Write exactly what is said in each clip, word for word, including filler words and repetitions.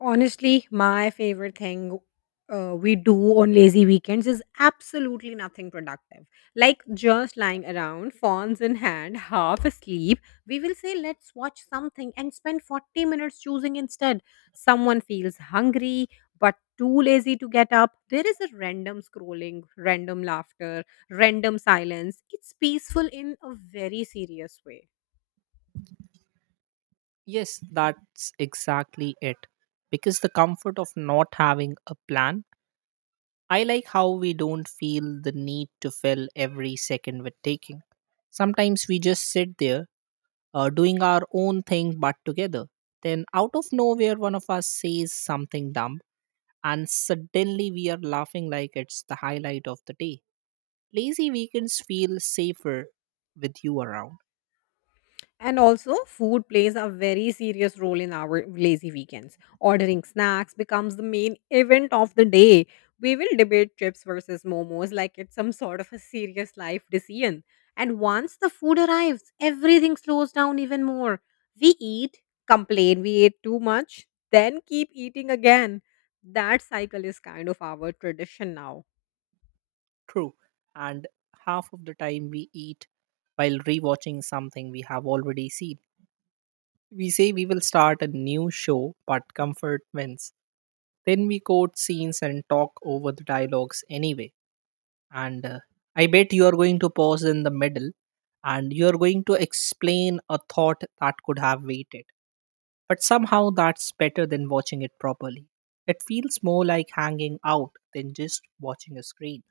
Honestly, my favorite thing uh, we do on lazy weekends is absolutely nothing productive. Like just lying around, phones in hand, half asleep. We will say, let's watch something and spend forty minutes choosing instead. Someone feels hungry but too lazy to get up. There is a random scrolling, random laughter, random silence. It's peaceful in a very serious way. Yes, that's exactly it. Because the comfort of not having a plan, I like how we don't feel the need to fill every second with taking. Sometimes we just sit there uh, doing our own thing but together. Then, out of nowhere, one of us says something dumb, and suddenly we are laughing like it's the highlight of the day. Lazy weekends feel safer with you around. And also, food plays a very serious role in our lazy weekends. Ordering snacks becomes the main event of the day. We will debate chips versus momos like it's some sort of a serious life decision. And once the food arrives, everything slows down even more. We eat, complain we ate too much, then keep eating again. That cycle is kind of our tradition now. True. And half of the time we eat while rewatching something we have already seen. We say we will start a new show, but comfort wins. Then we quote scenes and talk over the dialogues anyway. And uh, I bet you are going to pause in the middle and you are going to explain a thought that could have waited. But somehow that's better than watching it properly. It feels more like hanging out than just watching a screen.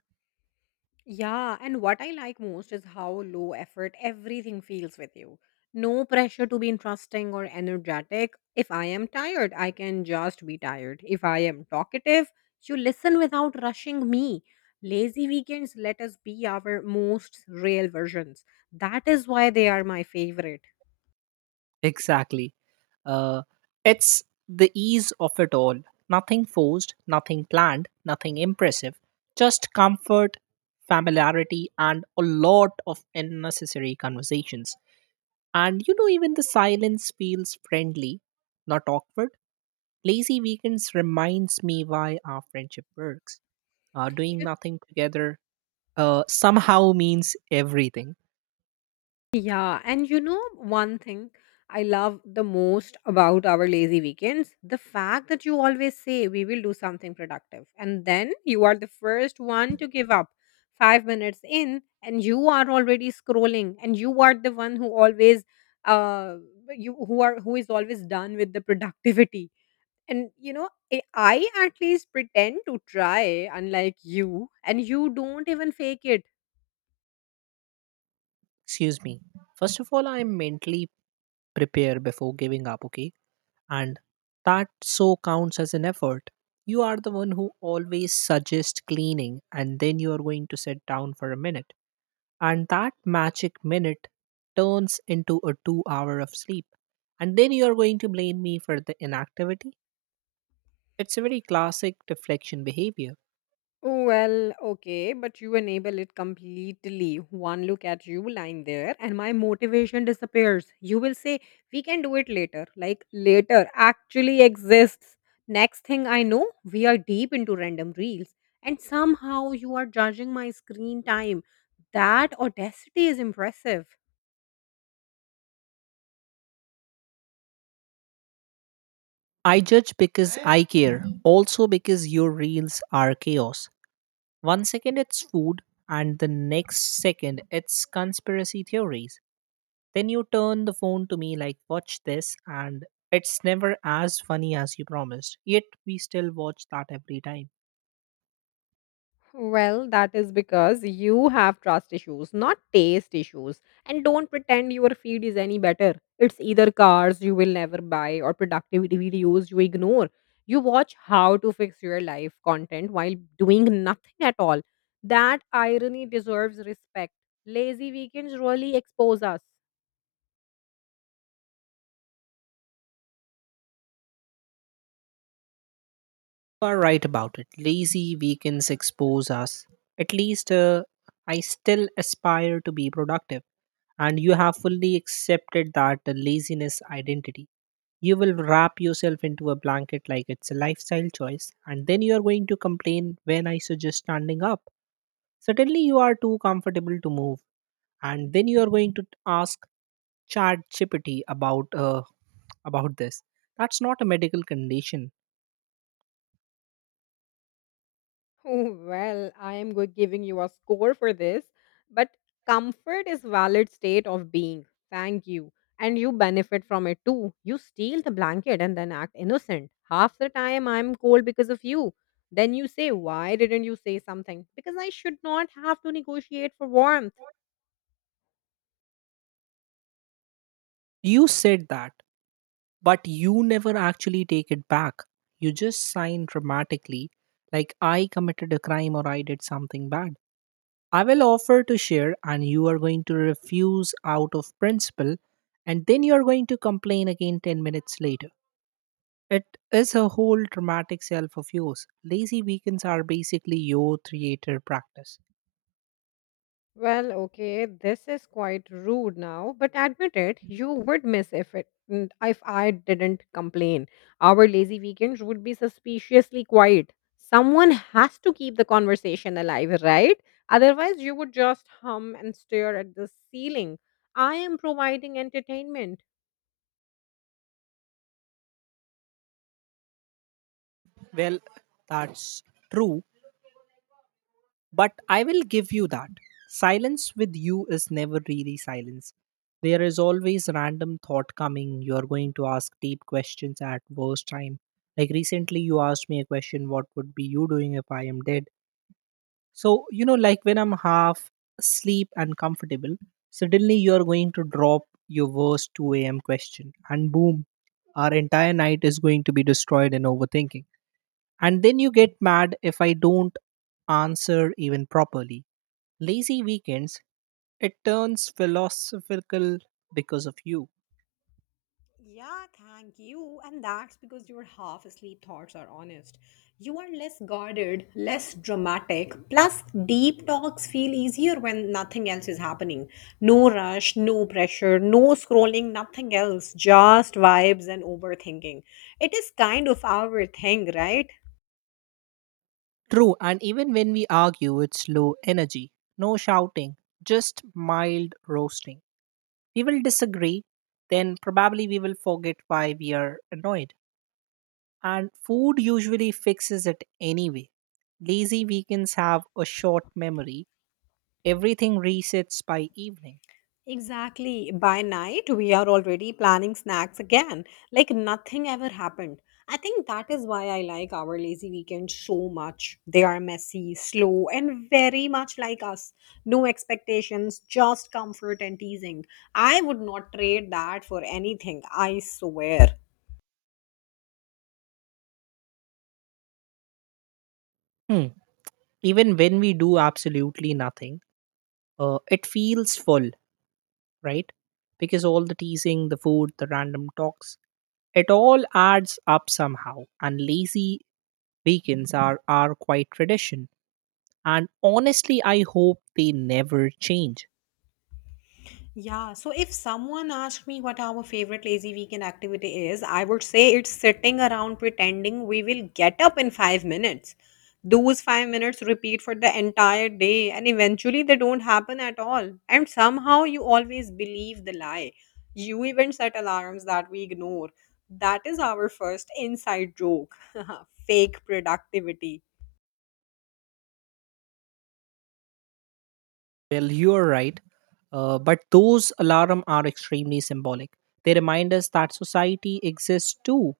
Yeah, and what I like most is how low effort everything feels with you. No pressure to be interesting or energetic. If I am tired, I can just be tired. If I am talkative, you listen without rushing me. Lazy weekends let us be our most real versions. That is why they are my favorite. Exactly. Uh, it's the ease of it all. Nothing forced, nothing planned, nothing impressive. Just comfort, familiarity, and a lot of unnecessary conversations. And you know, even the silence feels friendly, not awkward. Lazy weekends reminds me why our friendship works. Uh, doing nothing together uh, somehow means everything. Yeah, and you know one thing I love the most about our lazy weekends? The fact that you always say we will do something productive, and then you are the first one to give up five minutes in, and you are already scrolling, and you are the one who always uh you who are who is always done with the productivity. And you know, I I at least pretend to try, unlike you, and you don't even fake it. Excuse me. First of all, I mentally prepare before giving up, okay? And that so counts as an effort. You are the one who always suggests cleaning, and then you are going to sit down for a minute. And that magic minute turns into a two hour of sleep. And then you are going to blame me for the inactivity. It's a very classic deflection behavior. Well, okay, but you enable it completely. One look at you lying there, and my motivation disappears. You will say, we can do it later. Like, later actually exists. Next thing I know, we are deep into random reels, and somehow you are judging my screen time. That audacity is impressive. I judge because I care, also because your reels are chaos. One second it's food, and the next second it's conspiracy theories. Then you turn the phone to me like, watch this, and it's never as funny as you promised. Yet we still watch that every time. Well, that is because you have trust issues, not taste issues. And don't pretend your feed is any better. It's either cars you will never buy or productivity videos you ignore. You watch how to fix your life content while doing nothing at all. That irony deserves respect. Lazy weekends really expose us. You are right about it. Lazy weekends expose us. At least uh, I still aspire to be productive. And you have fully accepted that the laziness identity. You will wrap yourself into a blanket like it's a lifestyle choice, and then you are going to complain when I suggest standing up. Suddenly, you are too comfortable to move and then you are going to ask chat gpt about uh, about this that's not a medical condition. Oh, well, I am go- giving you a score for this, but comfort is valid state of being. Thank you. And you benefit from it too. You steal the blanket and then act innocent. Half the time I'm cold because of you. Then you say, why didn't you say something? Because I should not have to negotiate for warmth. You said that, but you never actually take it back. You just sign dramatically like I committed a crime or I did something bad. I will offer to share and you are going to refuse out of principle, and then you are going to complain again ten minutes later. It is a whole dramatic self of yours. Lazy weekends are basically your theater practice. Well, okay, this is quite rude now, but admit it, you would miss if it n- if I didn't complain. Our lazy weekends would be suspiciously quiet. Someone has to keep the conversation alive, right? Otherwise, you would just hum and stare at the ceiling. I am providing entertainment. Well, that's true, but I will give you that. Silence with you is never really silence. There is always random thought coming. You are going to ask deep questions at worst time. Like recently, you asked me a question, what would be you doing if I am dead? So, you know, like when I'm half asleep and comfortable, suddenly you are going to drop your worst two a m question, and boom, our entire night is going to be destroyed in overthinking. And then you get mad if I don't answer even properly. Lazy weekends, it turns philosophical because of you. Yeah, thank you. And that's because your half asleep thoughts are honest. You are less guarded, less dramatic. Plus, deep talks feel easier when nothing else is happening. No rush, no pressure, no scrolling, nothing else. Just vibes and overthinking. It is kind of our thing, right? True, and even when we argue, it's low energy. No shouting, just mild roasting. We will disagree, then probably we will forget why we are annoyed. And food usually fixes it anyway. Lazy weekends have a short memory. Everything resets by evening. Exactly. By night, we are already planning snacks again, like nothing ever happened. I think that is why I like our lazy weekends so much. They are messy, slow, and very much like us. No expectations, just comfort and teasing. I would not trade that for anything, I swear. Hmm. Even when we do absolutely nothing, uh, it feels full, right? Because all the teasing, the food, the random talks, it all adds up somehow, and lazy weekends are are quite tradition, and honestly I hope they never change. Yeah, so if someone asked me what our favorite lazy weekend activity is, I would say it's sitting around pretending we will get up in five minutes. Those five minutes repeat for the entire day, and eventually they don't happen at all. And somehow you always believe the lie. You even set alarms that we ignore. That is our first inside joke. Fake productivity. Well, you're right. Uh, but those alarm are extremely symbolic. They remind us that society exists too,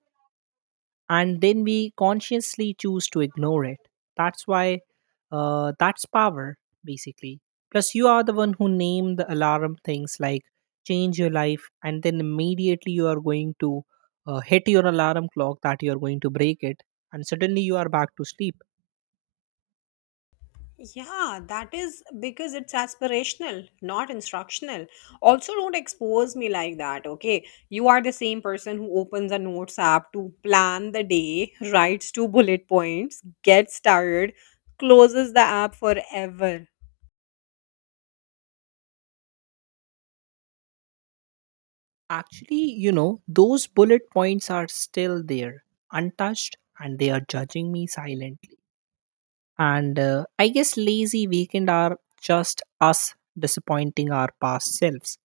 and then we consciously choose to ignore it. That's why, uh, that's power, basically. Plus you are the one who name the alarm things like change your life, and then immediately you are going to uh, hit your alarm clock that you are going to break it, and suddenly you are back to sleep. Yeah, that is because it's aspirational, not instructional. Also, don't expose me like that, okay? You are the same person who opens a notes app to plan the day, writes two bullet points, gets tired, closes the app forever. Actually, you know those bullet points are still there, untouched, and they are judging me silently. And uh, I guess lazy weekend are just us disappointing our past selves,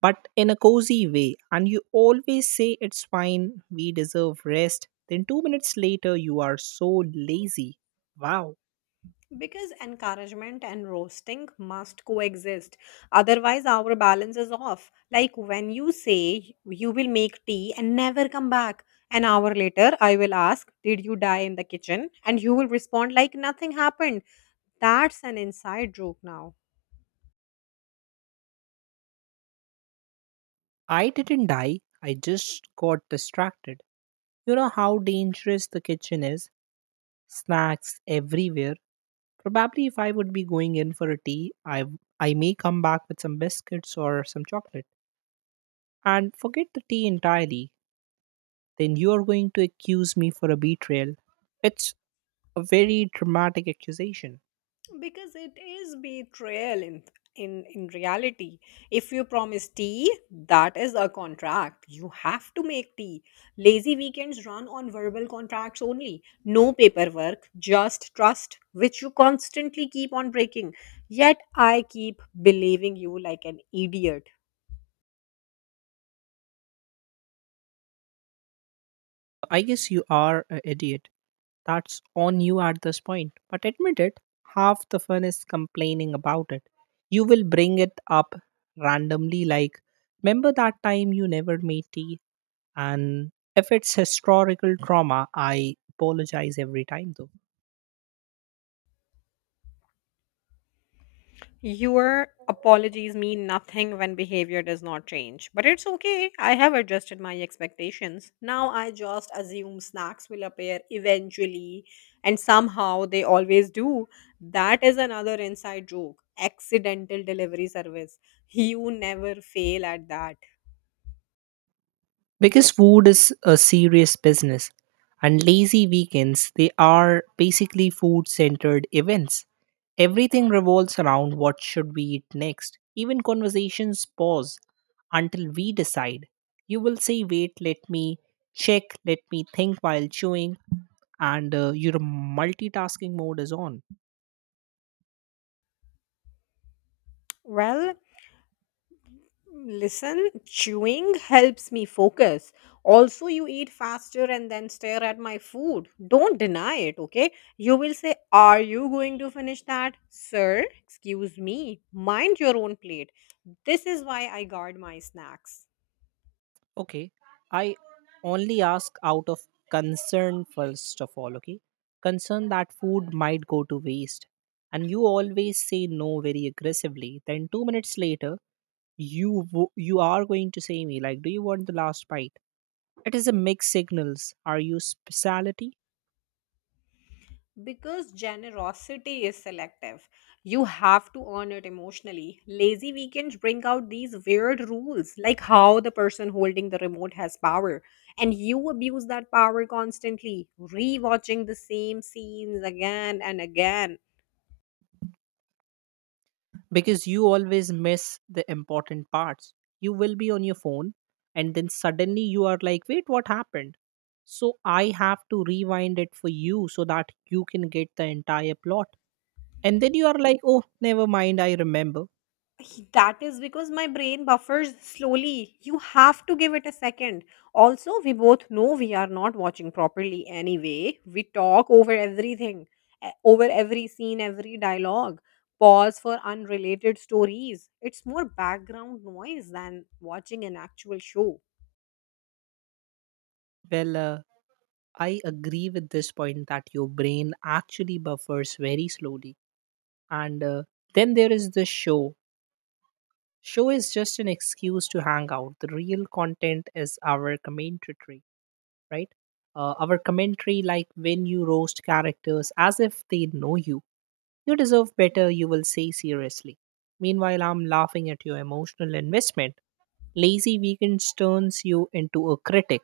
but in a cozy way. And you always say it's fine, we deserve rest, then two minutes later you are so lazy. Wow. Because encouragement and roasting must coexist. Otherwise, our balance is off. Like when you say you will make tea and never come back. An hour later, I will ask, did you die in the kitchen? And you will respond like nothing happened. That's an inside joke now. I didn't die, I just got distracted. You know how dangerous the kitchen is. Snacks everywhere. Probably if I would be going in for a tea, i i may come back with some biscuits or some chocolate and forget the tea entirely. Then you are going to accuse me for a betrayal. It's a very dramatic accusation. Because it is betrayal in in in reality. If you promise tea, that is a contract. You have to make tea. Lazy weekends run on verbal contracts only, no paperwork, just trust, which you constantly keep on breaking, yet I keep believing you like an idiot. I guess you are an idiot. That's on you at this point. But admit it, half the fun is complaining about it. You will bring it up randomly, like, remember that time you never made tea? And if it's historical trauma, I apologize every time though. Your apologies mean nothing when behavior does not change. But it's okay. I have adjusted my expectations. Now I just assume snacks will appear eventually, and somehow they always do. That is another inside joke. Accidental delivery service. You never fail at that. Because food is a serious business, and lazy weekends, they are basically food centered events. Everything revolves around what should we eat next. Even conversations pause until we decide. You will say, wait, let me check, let me think while chewing, and uh, your multitasking mode is on. Well, listen, chewing helps me focus. Also, you eat faster and then stare at my food. Don't deny it, okay? You will say, are you going to finish that? Sir, excuse me. Mind your own plate. This is why I guard my snacks. Okay. I only ask out of concern, first of all, okay? Concern that food might go to waste. And you always say no very aggressively. Then two minutes later, you wo- you are going to say me like, "Do you want the last bite?" It is a mixed signals. Are you speciality? Because generosity is selective, you have to earn it emotionally. Lazy weekends bring out these weird rules, like how the person holding the remote has power, and you abuse that power constantly, rewatching the same scenes again and again. Because you always miss the important parts. You will be on your phone and then suddenly you are like, wait, what happened? So I have to rewind it for you so that you can get the entire plot. And then you are like, oh, never mind, I remember. He- That is because my brain buffers slowly. You have to give it a second. Also, we both know we are not watching properly anyway. We talk over everything, e- over every scene, every dialogue, pause for unrelated stories. It's more background noise than watching an actual show. Well, uh, I agree with this point that your brain actually buffers very slowly. And uh, then there is the show. Show is just an excuse to hang out. The real content is our commentary, right? Uh, our commentary, like when you roast characters as if they know you, you deserve better, you will say seriously. Meanwhile, I'm laughing at your emotional investment. Lazy Weekends turns you into a critic.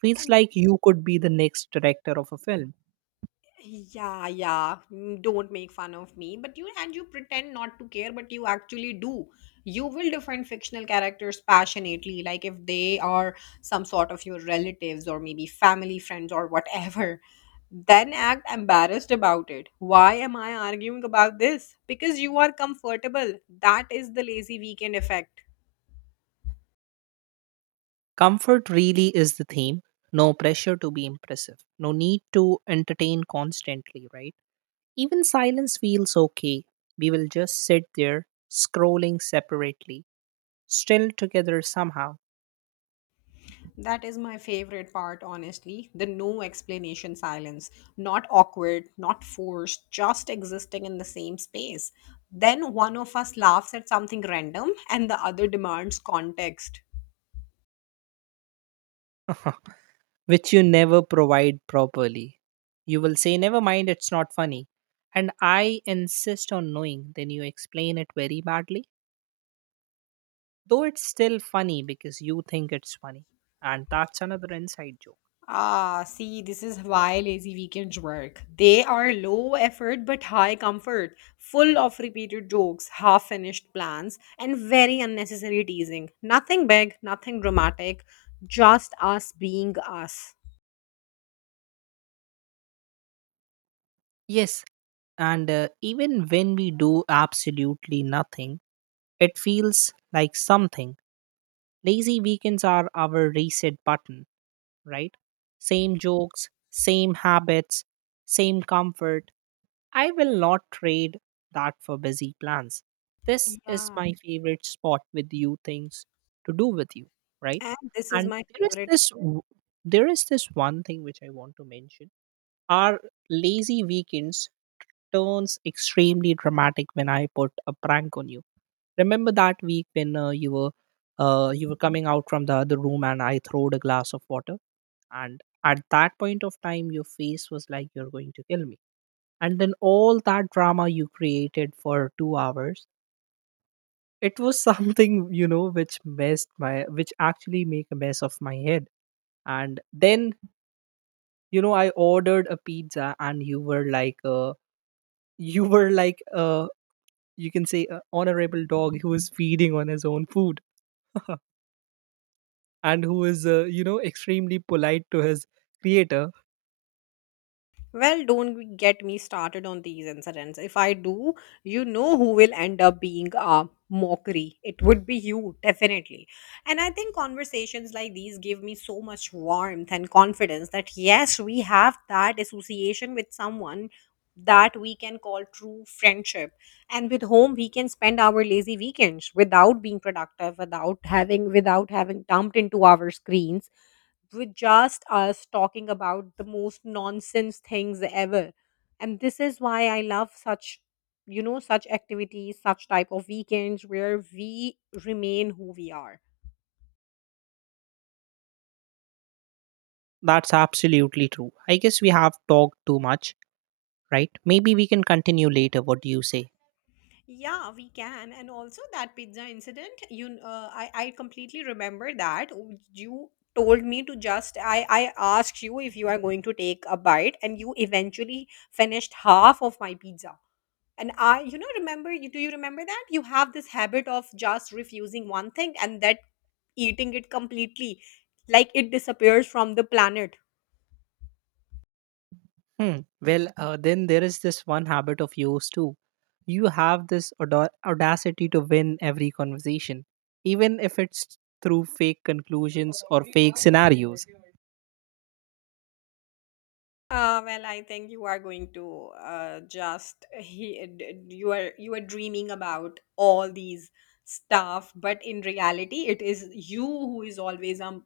Feels And like you could be the next director of a film. Yeah, yeah. mm, Don't make fun of me. But you and you pretend not to care, but you actually do. You will defend fictional characters passionately, like if they are some sort of your relatives or maybe family friends or whatever. Then act embarrassed about it. Why am I arguing about this? Because you are comfortable. That is the lazy weekend effect. Comfort really is the theme. No pressure to be impressive. No need to entertain constantly, right? Even silence feels okay. We will just sit there, scrolling separately, still together somehow. That is my favorite part, honestly. The no explanation silence. Not awkward, not forced, just existing in the same space. Then one of us laughs at something random and the other demands context. Which you never provide properly. You will say, never mind, it's not funny. And I insist on knowing, then you explain it very badly, though it's still funny because you think it's funny. And that's another inside joke. Ah, see, this is why lazy weekends work. They are low effort but high comfort, full of repeated jokes, half finished plans, and very unnecessary teasing. Nothing big, nothing dramatic, just us being us. Yes, and uh, even when we do absolutely nothing, it feels like something. Lazy weekends are our reset button, right? Same jokes, same habits, same comfort. I will not trade that for busy plans. This is Yeah. my favorite spot with you, things to do with you, right? And this is And my there is favorite. this w- there is this one thing which I want to mention. Our lazy weekends turns extremely dramatic when I put a prank on you. Remember that week when uh, you were uh, you were coming out from the other room and I throwed a glass of water, and at that point of time your face was like you're going to kill me. And then all that drama you created for two hours, it was something, you know, which messed my, which actually make a mess of my head. And then, you know, I ordered a pizza and you were like uh, you were like uh, you can say a honorable dog who is feeding on his own food, and who is uh, you know extremely polite to his creator. Well, don't get me started on these incidents. If I do, you know who will end up being a mockery. It would be you, definitely. And I think conversations like these give me so much warmth and confidence that yes, we have that association with someone that we can call true friendship, and with whom we can spend our lazy weekends without being productive, without having without having dumped into our screens, with just us talking about the most nonsense things ever. And this is why I love such, you know, such activities, such type of weekends where we remain who we are. That's absolutely true. I guess we have talked too much, right? Maybe we can continue later. What do you say? Yeah, we can. And also that pizza incident, you uh, I I completely remember that. Oh, you told me to just, I I asked you if you are going to take a bite and you eventually finished half of my pizza. And I, you know, remember you do you remember that? You have this habit of just refusing one thing and that eating it completely, like it disappears from the planet. Hmm. Well, uh, then there is this one habit of yours too. You have this auda- audacity to win every conversation, even if it's through fake conclusions or fake scenarios. Uh, well, I think you are going to uh, just he, d- d- you are you are dreaming about all these stuff, but in reality, it is you who is always a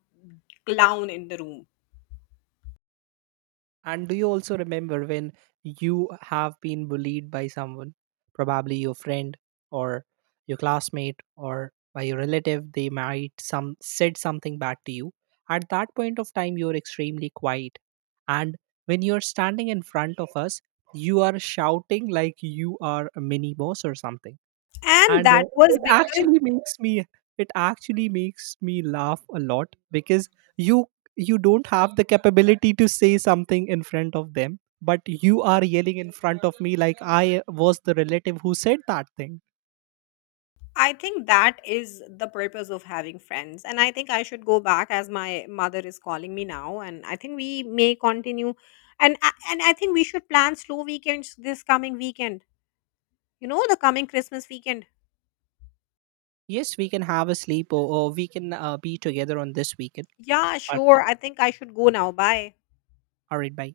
clown in the room, And do you also remember when you have been bullied by someone, probably your friend or your classmate or by your relative? They might some said something bad to you. At that point of time, you're extremely quiet, and when you're standing in front of us, you are shouting like you are a mini boss or something. and And uh, that was it because actually makes me it actually makes me laugh a lot because you you don't have the capability to say something in front of them, but you are yelling in front of me like I was the relative who said that thing. I think that is the purpose of having friends. And I think I should go back as my mother is calling me now. And I think we may continue. And, I- and I think we should plan slow weekends this coming weekend. You know, the coming Christmas weekend. Yes, we can have a sleep, or, or we can uh, be together on this weekend. Yeah, But, sure. I think I should go now. Bye. all right, bye.